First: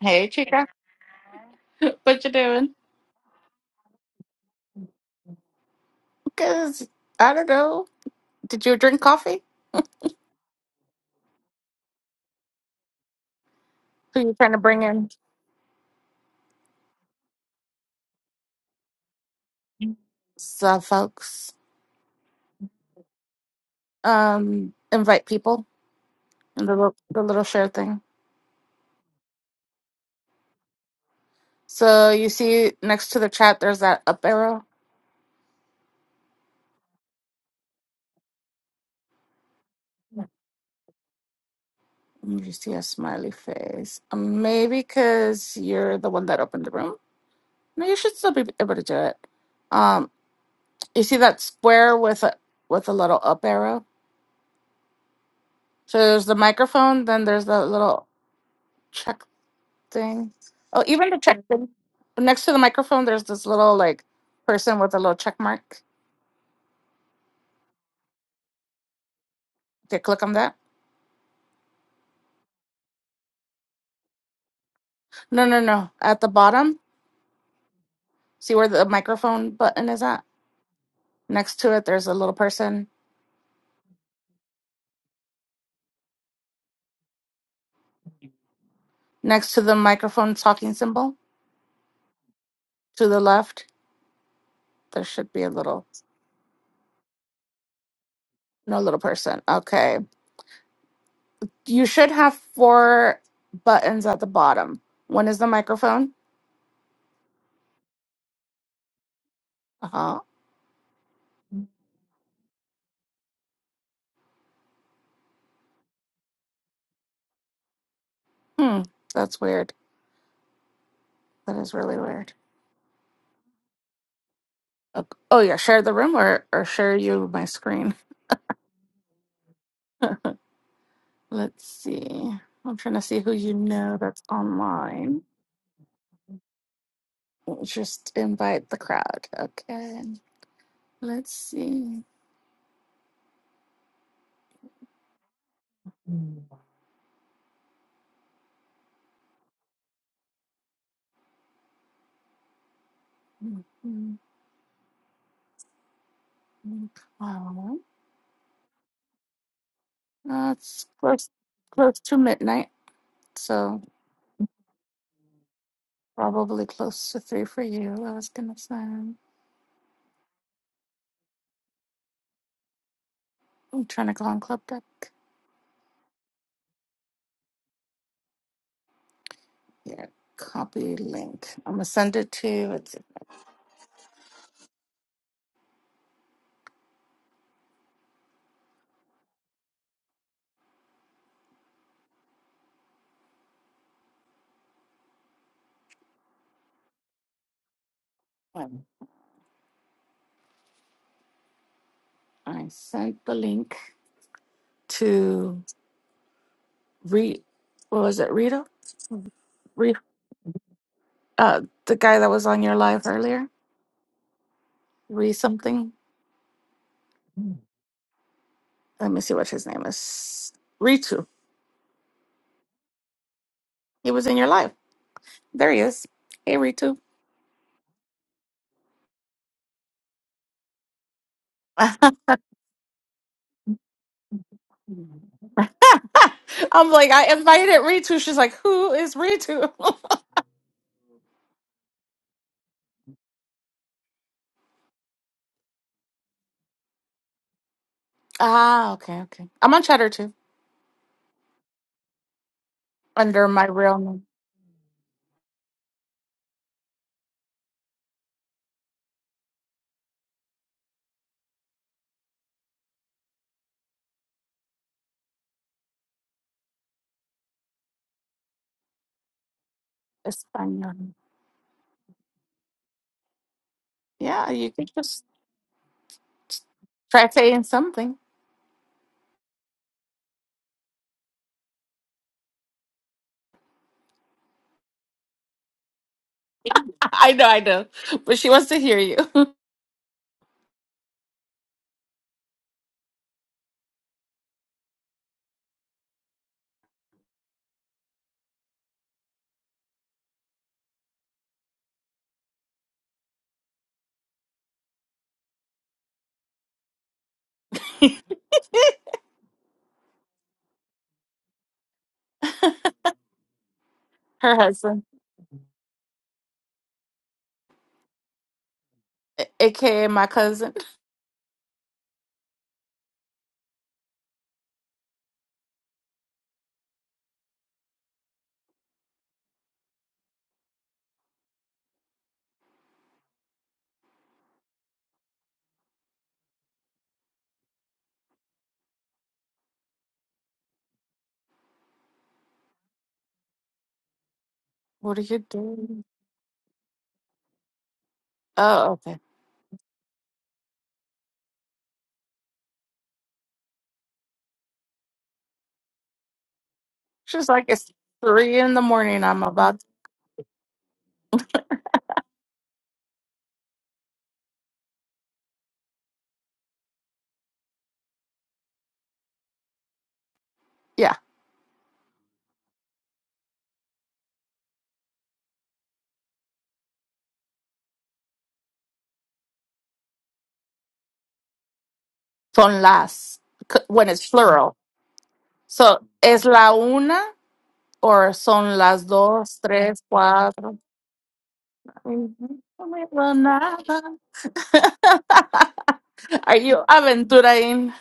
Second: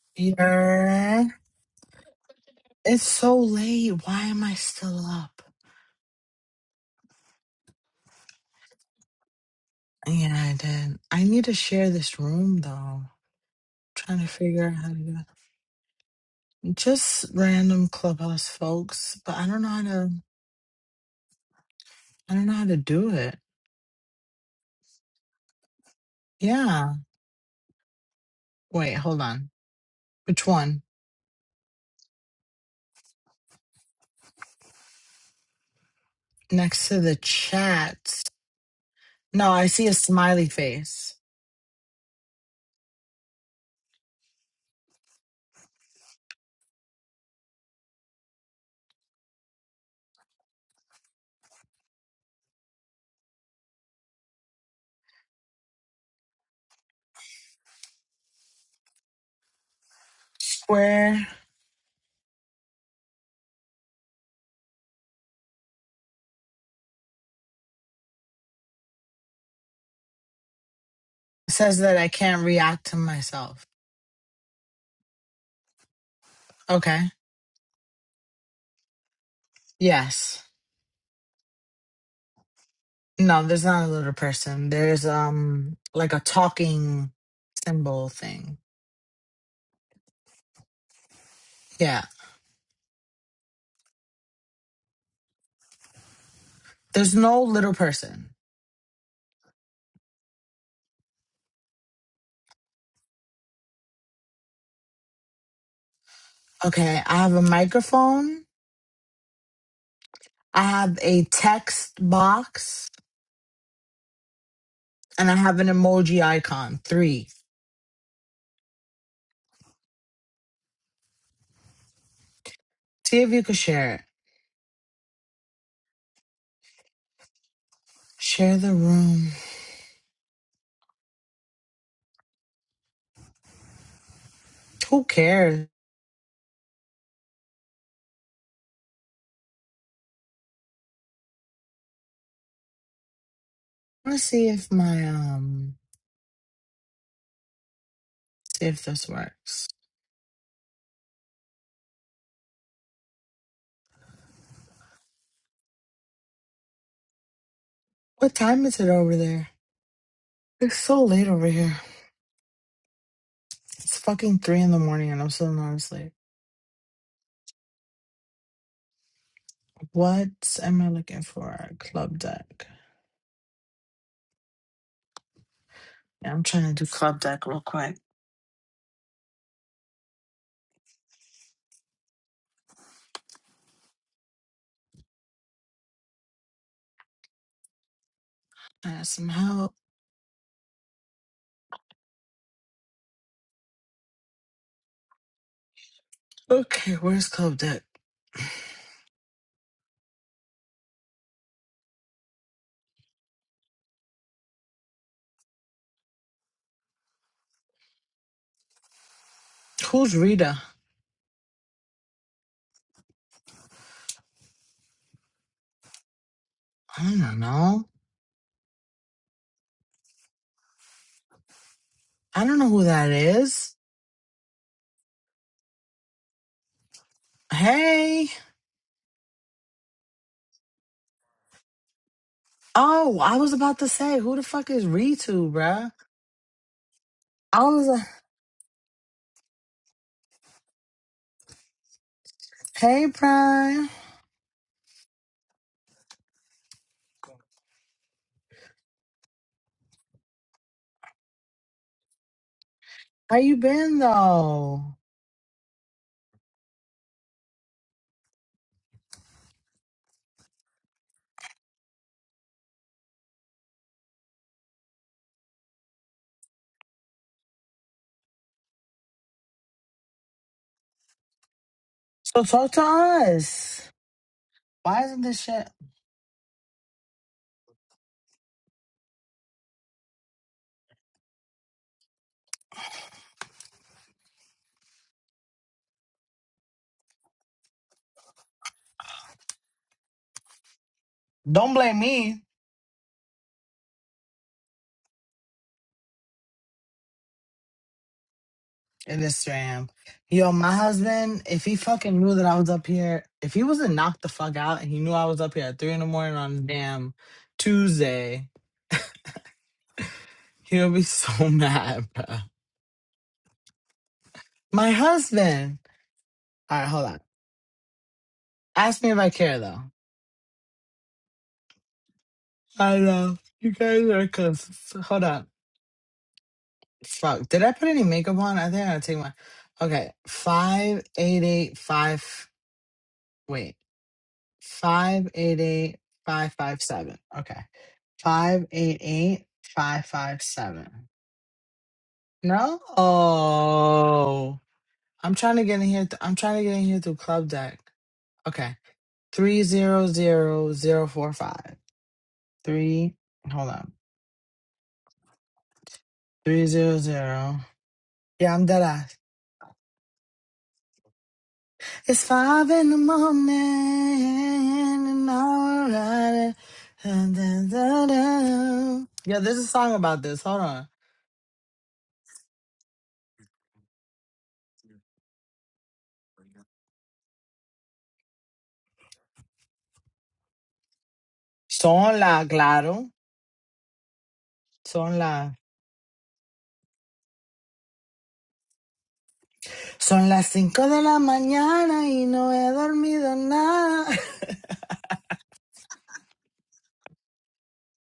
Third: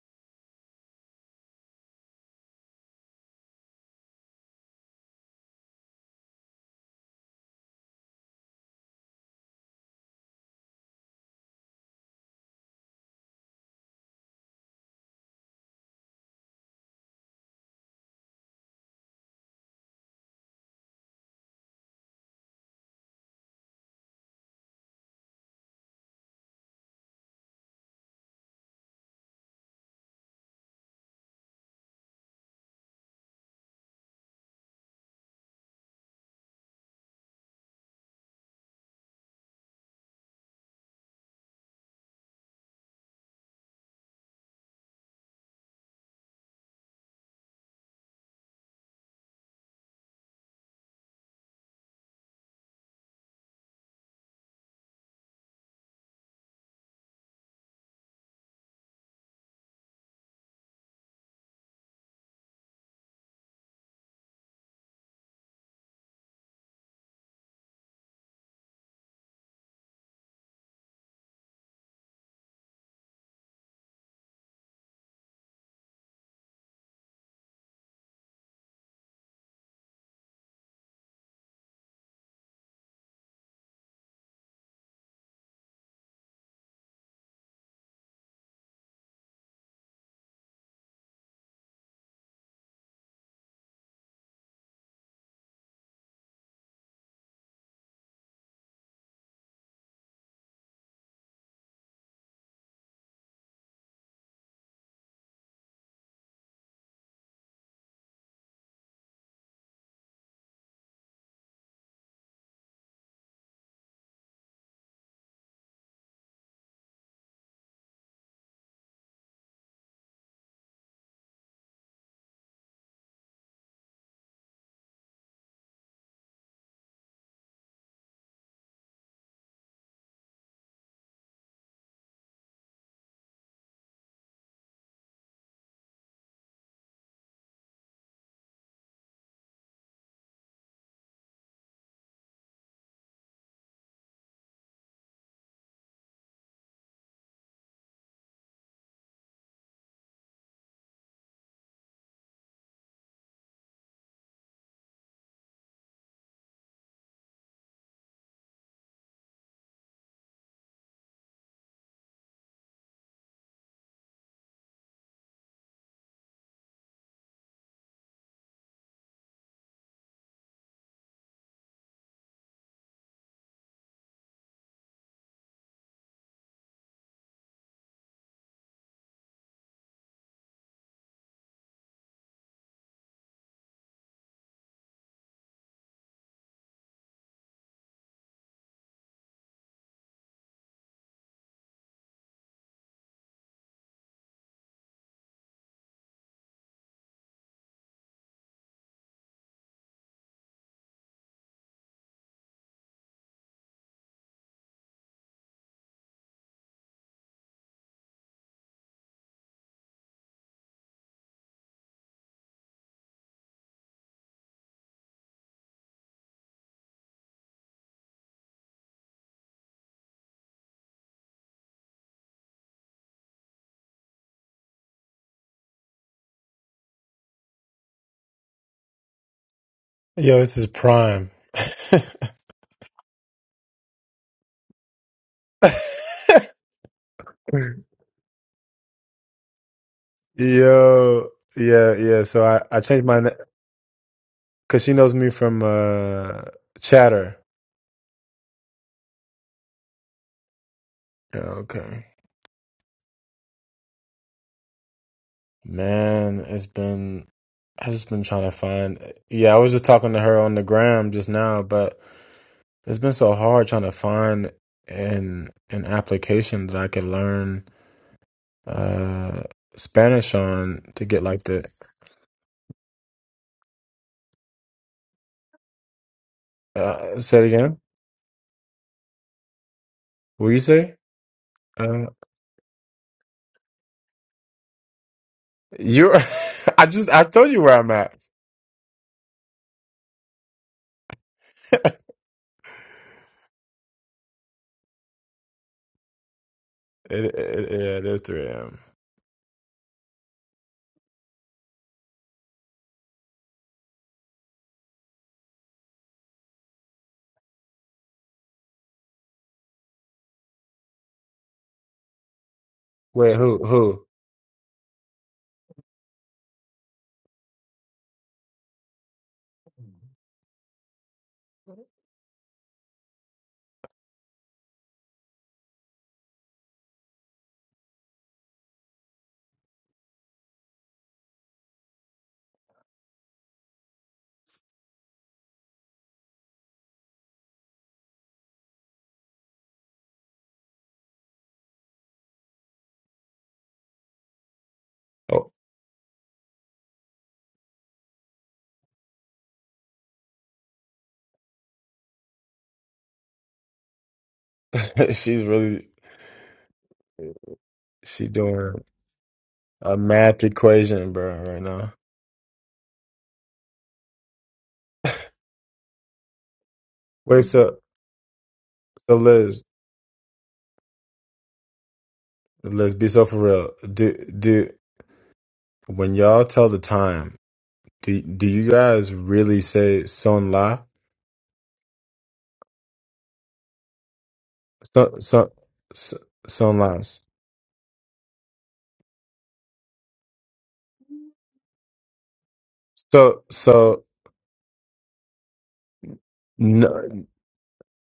Hey, Chica. Yeah. What you doing? It's so late. Why am I still up? Because, I don't know. Did you drink coffee? Yeah, I did. I need to share this room though. trying Who to you trying to figure out bring how to in? do it. Just random clubhouse folks, but I don't know how to So, folks, I don't know how to do it. um, invite people in the, Yeah. little- the little share thing. Wait, hold on. Which one? So, you see next to the chat, there's that up arrow. Next to the chat. No, I see a smiley face. And You see a smiley face. Um, Maybe because you're the one that opened the room. No, you should still be able to do it. Um, you see that square with a with a little up arrow. So there's the microphone, then there's the little check thing. Oh, even the Square check thing. Next to the microphone, there's this little like person with a little check mark. Okay, click on that. says that I can't react to myself. No, no, no. At the bottom, Okay. see where the microphone button is at? Yes. Next to it, there's a little person. No, there's not a little person. There's um like a talking symbol thing. Next to the microphone talking symbol Yeah. to the left, there should be a little, There's no little person. no little person. Okay. You should have four buttons at the bottom. One is the microphone. Okay, I have a microphone, Uh huh. I have a text box, and I have an emoji icon. Three. Hmm. That's weird. That is really weird. See if you could share it. Ok- Oh yeah, share the room or or share you my screen. Share the room. Let's see. I'm trying to see who you know that's Who online. cares? Just invite the crowd. Okay. Let's see. I wanna see if my um see if this works. Mhm. Well, What time is it over there? uh, It's it's so late close, over here. close to midnight, so It's fucking three in the morning and I'm still not asleep. probably close to three for you. I was gonna say. I'm What am I looking for? Club deck. trying to go on Club Deck. Yeah, I'm trying to do club deck real quick. Yeah, copy link. I'm gonna send it to. It's, I have some help. Okay, where's club deck? um, I sent the link to re. What was it? Rita. Who's Rita? Uh, the guy that was on your live earlier, Re something. I don't know. Let me see what his name is. Ritu. I don't know who that is. He was in your live. There he is. Hey, Ritu. Hey. Yo, this is prime. I'm Oh, I was about to say, who the fuck is Ritu, bruh? like, I I invited was like, Ritu. She's like, who is Ritu? Yo, yeah, yeah. So I I changed hey, my Prime. because she knows me from uh Chatter. ah, okay, okay. I'm on Chatter too, Yeah, Okay, How under you my real been, name, though? man, it's been I've just been trying to find. Yeah, I was just talking to her on the gram just now, but it's been so hard trying to find an an application that I could learn uh Spanish on to Espanol. get like the. So talk to us. Yeah, you could Why isn't just this shit? Uh, try say it saying again. something. What you say? Uh, You, I just I I know, told I you where know, I'm at. but she wants to hear you. Don't blame me. It, it, it, yeah, it is 3 a.m. In Instagram. Yo, my husband, if he fucking knew that I was up here, if he wasn't knocked the fuck out and he knew I was up here at three in the morning on a damn Tuesday, he would be so mad, bro. Wait, who who? Her My husband, husband. All right, hold on. Ask me if I a- care though. aka my cousin. I know you guys are cusses. Hold on. Fuck. Did I put any makeup on? I think I gotta take my. Okay, five eight eight five. Wait, five eight eight five five seven. Okay. Five eight eight five five seven. No, What are I'm you Oh, trying to get in doing? here. th- I'm trying to get in here through club deck. Okay, Oh, okay. three zero zero zero four five three. Hold on, she's really three zero She's zero. like, it's she Yeah, three I'm in dead the doing ass. morning. I'm about, a math equation, bro, right now. It's five in the morning and all right. Dun, Wait, dun, so dun, dun. so Yeah, there's Liz, a song about this. Hold on. yeah, Liz, be so for real. Do do when y'all tell the time, do do you guys really say son la? Son la son claro. las, c- when it's plural. So Son la. so So, so- es la son una las. or son las dos, tres, Son las cuatro. 5 de la mañana y no Mhm. he No me veo dormido So nada. so nada. Are you no, aventuraing?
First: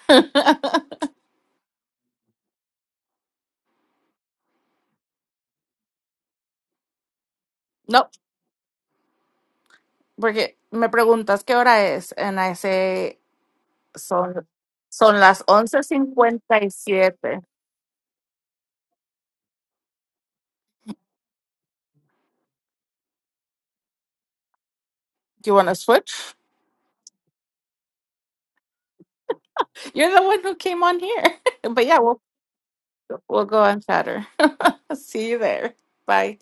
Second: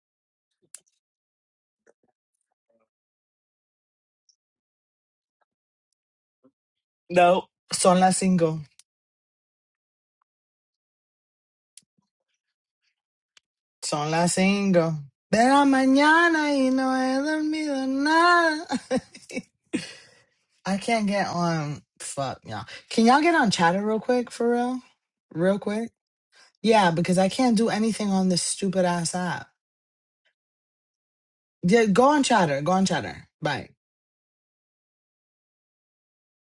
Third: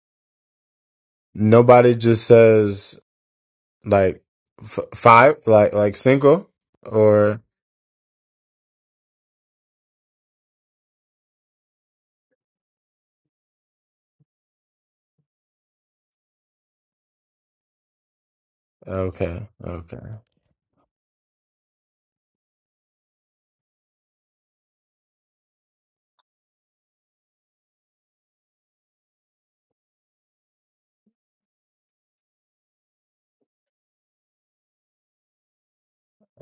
nobody just says. Like f- five, like like single, or No, son no, las cinco. porque me preguntas qué hora es, and I say, Son las son, cinco. son las de la once mañana cincuenta y y no he siete. dormido nada. okay, okay. I can't get on. Fuck, y'all. Can y'all get on chatter real quick, for real? Do you Real want to quick? switch? Yeah, because I can't do anything on this stupid ass app. You're the one who came on here. but Yeah, yeah, go on chatter. Go on chatter. We'll go Bye. on Chatter. See you there. Bye.